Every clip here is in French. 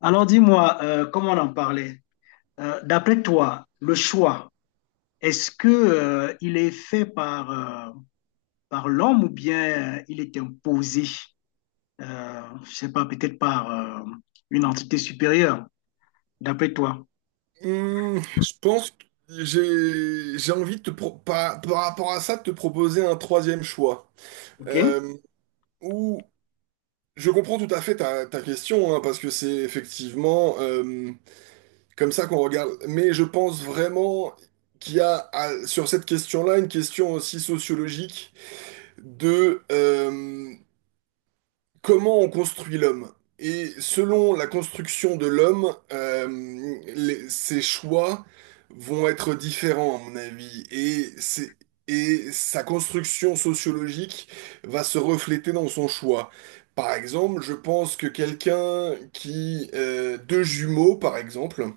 Alors dis-moi, comme on en parlait, d'après toi, le choix, est-ce que il est fait par l'homme ou bien il est imposé, je sais pas, peut-être par une entité supérieure, d'après toi, Je pense que j'ai envie de par rapport à ça de te proposer un troisième choix. ok? Euh, Où je comprends tout à fait ta question, hein, parce que c'est effectivement comme ça qu'on regarde, mais je pense vraiment qu'il y a sur cette question-là une question aussi sociologique de comment on construit l'homme? Et selon la construction de l'homme, ses choix vont être différents, à mon avis. Et sa construction sociologique va se refléter dans son choix. Par exemple, je pense que deux jumeaux, par exemple,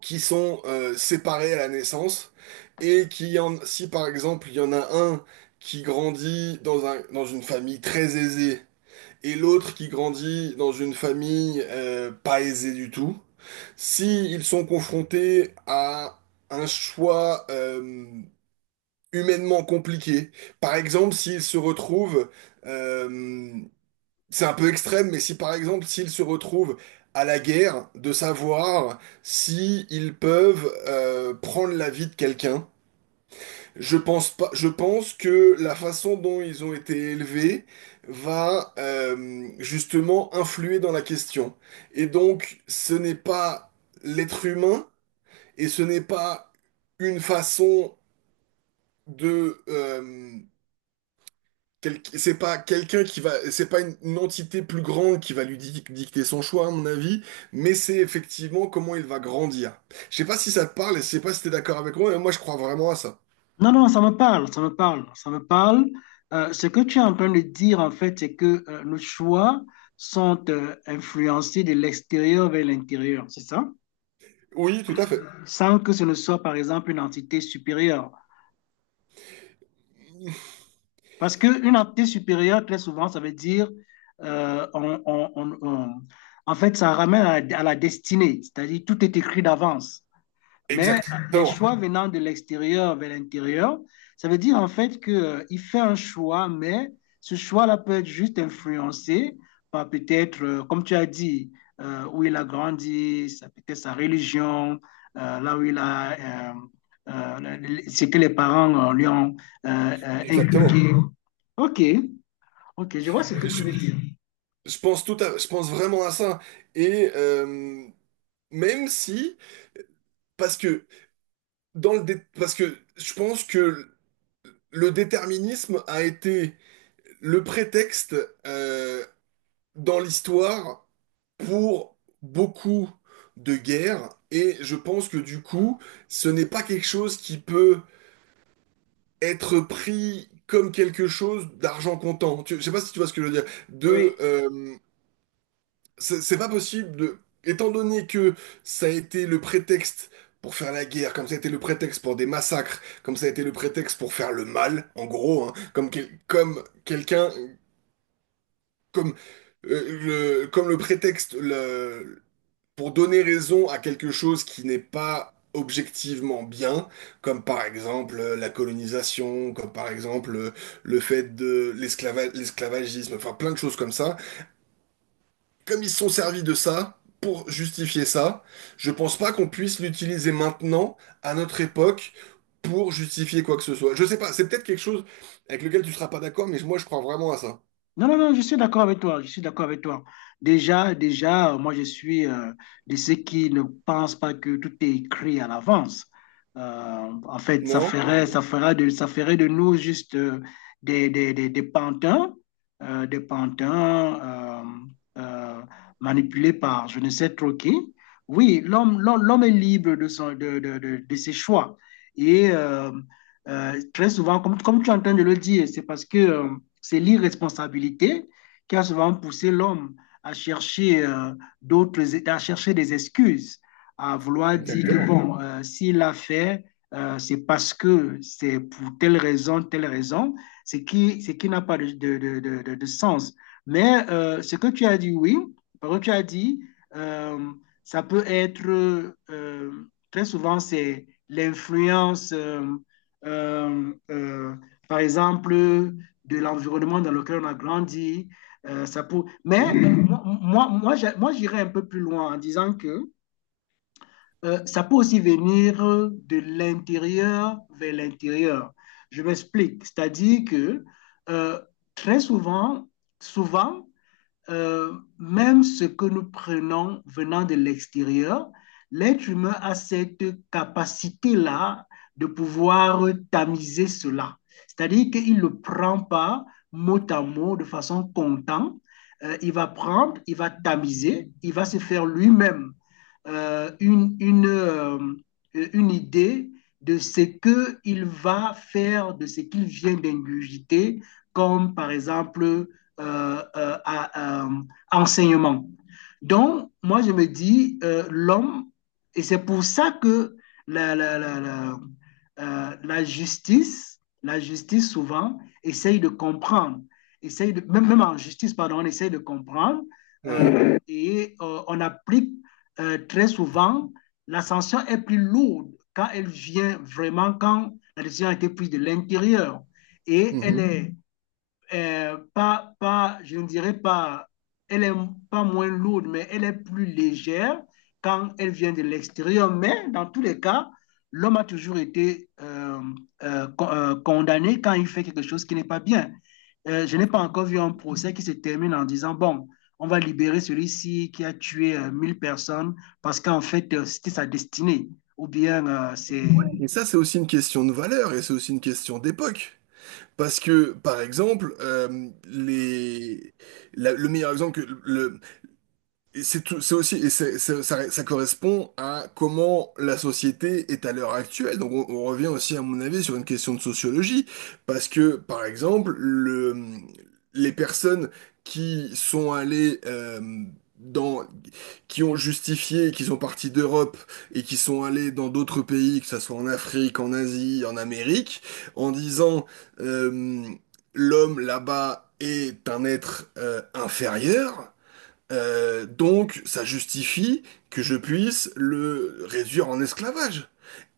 qui sont séparés à la naissance, si par exemple, il y en a un qui grandit dans une famille très aisée, et l'autre qui grandit dans une famille pas aisée du tout, si ils sont confrontés à un choix humainement compliqué, par exemple euh, c'est un peu extrême, mais si par exemple s'ils se retrouvent à la guerre, de savoir si ils peuvent prendre la vie de quelqu'un. Je pense pas, je pense que la façon dont ils ont été élevés va justement influer dans la question. Et donc, ce n'est pas l'être humain et ce n'est pas une façon de c'est pas quelqu'un qui va, c'est pas une entité plus grande qui va lui dicter son choix, à mon avis, mais c'est effectivement comment il va grandir. Je sais pas si ça te parle et je sais pas si t'es d'accord avec moi, mais moi je crois vraiment à ça. Non, non, ça me parle, ça me parle, ça me parle. Ce que tu es en train de dire, en fait, c'est que nos choix sont influencés de l'extérieur vers l'intérieur, c'est ça? Oui, tout à fait. Sans que ce ne soit, par exemple, une entité supérieure. Parce qu'une entité supérieure, très souvent, ça veut dire, euh, on- on- on- on- en fait, ça ramène à la destinée, c'est-à-dire tout est écrit d'avance. Mais les Exactement. choix venant de l'extérieur vers l'intérieur, ça veut dire en fait qu'il fait un choix, mais ce choix-là peut être juste influencé par peut-être, comme tu as dit, où il a grandi, ça peut être sa religion, là où il a, ce que les parents lui ont Exactement. inculqué. Ok, ok, je vois ce que Moi, tu Je, veux dire. je pense je pense vraiment à ça. Et même si, parce que parce que je pense que le déterminisme a été le prétexte, euh, dans l'histoire, pour beaucoup de guerres. Et je pense que du coup, ce n'est pas quelque chose qui peut être pris comme quelque chose d'argent comptant. Je sais pas si tu vois ce que je veux dire. Oui. C'est pas possible de... Étant donné que ça a été le prétexte pour faire la guerre, comme ça a été le prétexte pour des massacres, comme ça a été le prétexte pour faire le mal, en gros, hein, comme quelqu'un, comme, comme le prétexte pour donner raison à quelque chose qui n'est pas objectivement bien, comme par exemple la colonisation, comme par exemple le fait de l'esclavagisme, enfin plein de choses comme ça, comme ils se sont servis de ça pour justifier ça, je pense pas qu'on puisse l'utiliser maintenant, à notre époque, pour justifier quoi que ce soit. Je sais pas, c'est peut-être quelque chose avec lequel tu seras pas d'accord, mais moi je crois vraiment à ça. Non, non, non, je suis d'accord avec toi, je suis d'accord avec toi. Déjà, déjà, moi, je suis de ceux qui ne pensent pas que tout est écrit à l'avance. En fait, Non? Ça ferait de nous juste des pantins, euh, des pantins euh, euh, manipulés par je ne sais trop qui. Oui, l'homme est libre de, son, de ses choix. Et très souvent, comme tu es en train de le dire, c'est parce que c'est l'irresponsabilité qui a souvent poussé l'homme à chercher à chercher des excuses, à vouloir dire que Exactement. bon, s'il a fait, c'est parce que c'est pour telle raison, ce qui n'a pas de sens. Mais ce que tu as dit, oui, par contre, tu as dit, euh, ça peut être, euh, très souvent, c'est l'influence, euh, euh, par exemple, de l'environnement dans lequel on a grandi. Mais Mhm. J'irais un peu plus loin en disant que ça peut aussi venir de l'intérieur vers l'intérieur. Je m'explique. C'est-à-dire que euh, très souvent, même ce que nous prenons venant de l'extérieur, l'être humain a cette capacité-là de pouvoir tamiser cela. C'est-à-dire qu'il ne le prend pas mot à mot de façon content. Il va prendre, il va tamiser, il va se faire lui-même euh, une, une, euh, une idée de ce qu'il va faire, de ce qu'il vient d'ingurgiter, comme par exemple euh, euh, à, euh, enseignement. Donc, moi, je me dis, l'homme, et c'est pour ça que la, la, la, la, la justice souvent, essaye de comprendre, essaye de, même en justice, pardon, on essaye de comprendre Ouais. Et on applique très souvent, la sanction est plus lourde quand elle vient vraiment, quand la décision a été prise de l'intérieur et elle Mhm. est pas, pas, je ne dirais pas, elle est pas moins lourde, mais elle est plus légère quand elle vient de l'extérieur. Mais dans tous les cas, l'homme a toujours été condamné quand il fait quelque chose qui n'est pas bien. Je n'ai pas encore vu un procès qui se termine en disant, bon, on va libérer celui-ci qui a tué 1000 personnes parce qu'en fait, c'était sa destinée. Ou bien. Et ça, c'est aussi une question de valeur et c'est aussi une question d'époque. Parce que, par exemple, le meilleur exemple. Et c'est tout, c'est aussi, et c'est- ça correspond à comment la société est à l'heure actuelle. Donc, on revient aussi, à mon avis, sur une question de sociologie, parce que, par exemple, les personnes qui sont allées dans, qui ont justifié qu'ils sont partis d'Europe et qui sont allés dans d'autres pays, que ce soit en Afrique, en Asie, en Amérique, en disant euh, l'homme là-bas est un être inférieur. Donc, ça justifie que je puisse le réduire en esclavage.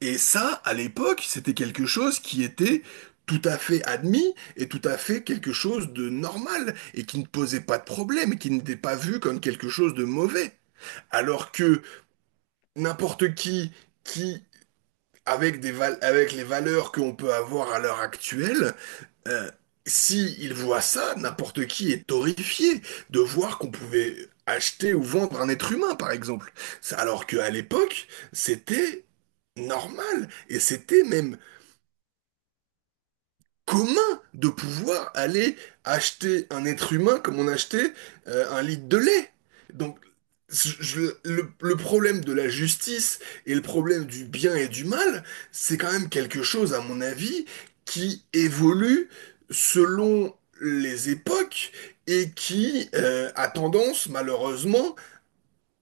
Et ça, à l'époque, c'était quelque chose qui était tout à fait admis et tout à fait quelque chose de normal et qui ne posait pas de problème et qui n'était pas vu comme quelque chose de mauvais. Alors que n'importe qui avec avec les valeurs qu'on peut avoir à l'heure actuelle, euh, si il voit ça, n'importe qui est horrifié de voir qu'on pouvait acheter ou vendre un être humain, par exemple. Alors qu'à l'époque, c'était normal et c'était même commun de pouvoir aller acheter un être humain comme on achetait un litre de lait. Donc, le problème de la justice et le problème du bien et du mal, c'est quand même quelque chose, à mon avis, qui évolue selon les époques et qui a tendance, malheureusement,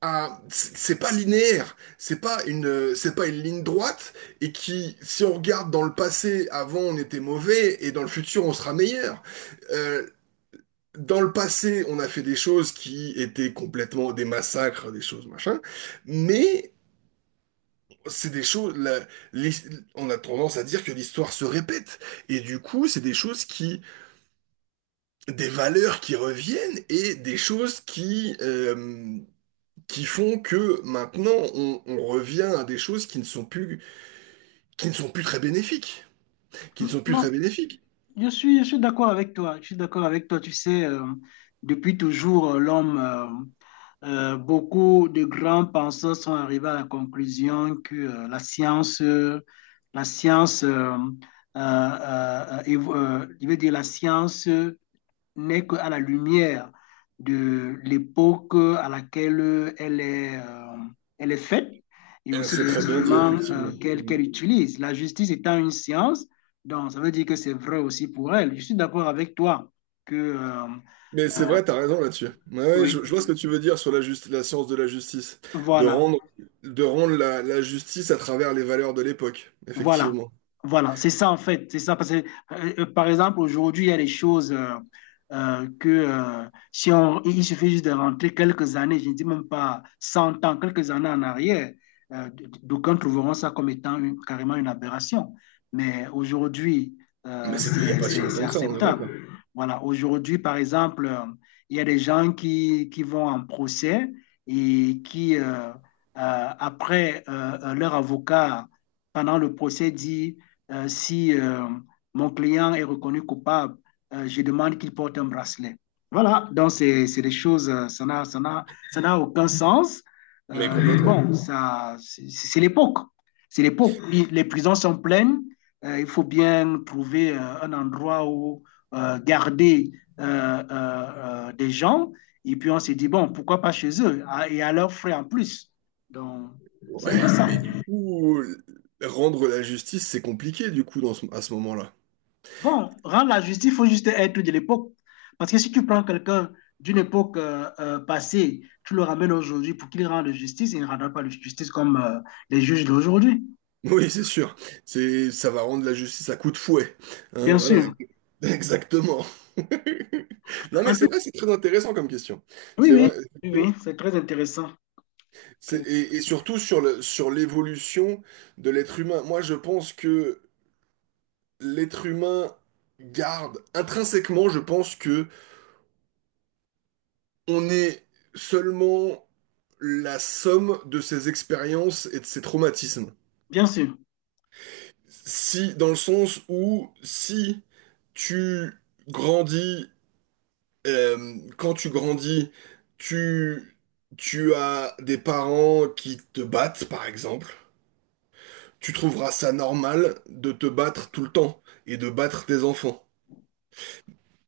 c'est pas linéaire, c'est pas c'est pas une ligne droite, et qui, si on regarde dans le passé, avant on était mauvais et dans le futur on sera meilleur. Euh, Dans le passé, on a fait des choses qui étaient complètement des massacres, des choses machin, mais c'est des choses, l'his- on a tendance à dire que l'histoire se répète et du coup, c'est des choses, des valeurs qui reviennent et des choses qui qui font que maintenant on revient à des choses qui ne sont plus, qui ne sont plus très bénéfiques, qui ne sont plus Non, très bénéfiques. je suis d'accord avec toi. Je suis d'accord avec toi. Tu sais, depuis toujours, l'homme, beaucoup de grands penseurs sont arrivés à la conclusion que la science, euh, je veux dire la science n'est qu'à la lumière de l'époque à laquelle elle est faite et aussi C'est des très bien dit, instruments effectivement. qu'elle Mhm. utilise. La justice étant une science, donc ça veut dire que c'est vrai aussi pour elle. Je suis d'accord avec toi que, Mais c'est vrai, t'as raison là-dessus. Ouais, ouais, oui, je vois ce que tu veux dire sur la science de la justice, de voilà. rendre, de rendre la justice à travers les valeurs de l'époque, Voilà, effectivement. voilà, c'est ça en fait, c'est ça parce que par exemple aujourd'hui il y a des choses que si on, il suffit juste de rentrer quelques années, je ne dis même pas 100 ans, quelques années en arrière, d'aucuns trouveront ça comme étant carrément une aberration. Mais aujourd'hui, Mais c'était il n'y a pas si c'est longtemps que ça, on est d'accord. acceptable. Voilà, aujourd'hui par exemple, il y a des gens qui vont en procès et qui après leur avocat pendant le procès dit si mon client est reconnu coupable, je demande qu'il porte un bracelet. Voilà, donc c'est des choses, ça n'a aucun sens. Mais Mais complètement. bon, ça, c'est l'époque. C'est l'époque. Oui, les prisons sont pleines. Il faut bien trouver un endroit où garder des gens. Et puis on s'est dit, bon, pourquoi pas chez eux, ah, et à leurs frais en plus. Donc, c'est un peu Ouais, ça. mais du coup, rendre la justice, c'est compliqué du coup dans à ce moment-là. Bon, rendre la justice, il faut juste être de l'époque. Parce que si tu prends quelqu'un d'une époque passée, tu le ramènes aujourd'hui pour qu'il rende justice, il ne rendra pas la justice comme les juges d'aujourd'hui. Oui, c'est sûr. C'est, ça va rendre la justice à coup de fouet. Hein, Bien voilà. sûr. Exactement. Non, mais En c'est vrai, plus- c'est très intéressant comme question. oui, C'est oui, vrai, oui, oui, effectivement. c'est très intéressant. Très Et intéressant. surtout sur sur l'évolution de l'être humain. Moi, je pense que l'être humain garde, intrinsèquement, je pense que on est seulement la somme de ses expériences et de ses traumatismes. Bien sûr. Si, dans le sens où, si tu grandis, quand tu grandis, tu, tu as des parents qui te battent, par exemple. Tu trouveras ça normal de te battre tout le temps et de battre tes enfants.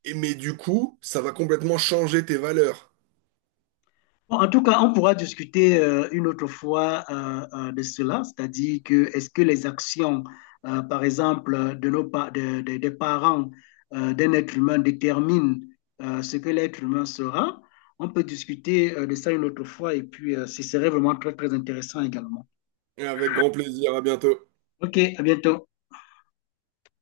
Et, mais du coup, ça va complètement changer tes valeurs. Bon, en tout cas, on pourra discuter une autre fois de cela, c'est-à-dire que est-ce que les actions, par exemple, de des parents d'un être humain déterminent ce que l'être humain sera? On peut discuter de ça une autre fois et puis ce serait vraiment très, très intéressant également. Avec grand plaisir, à bientôt. OK, à bientôt.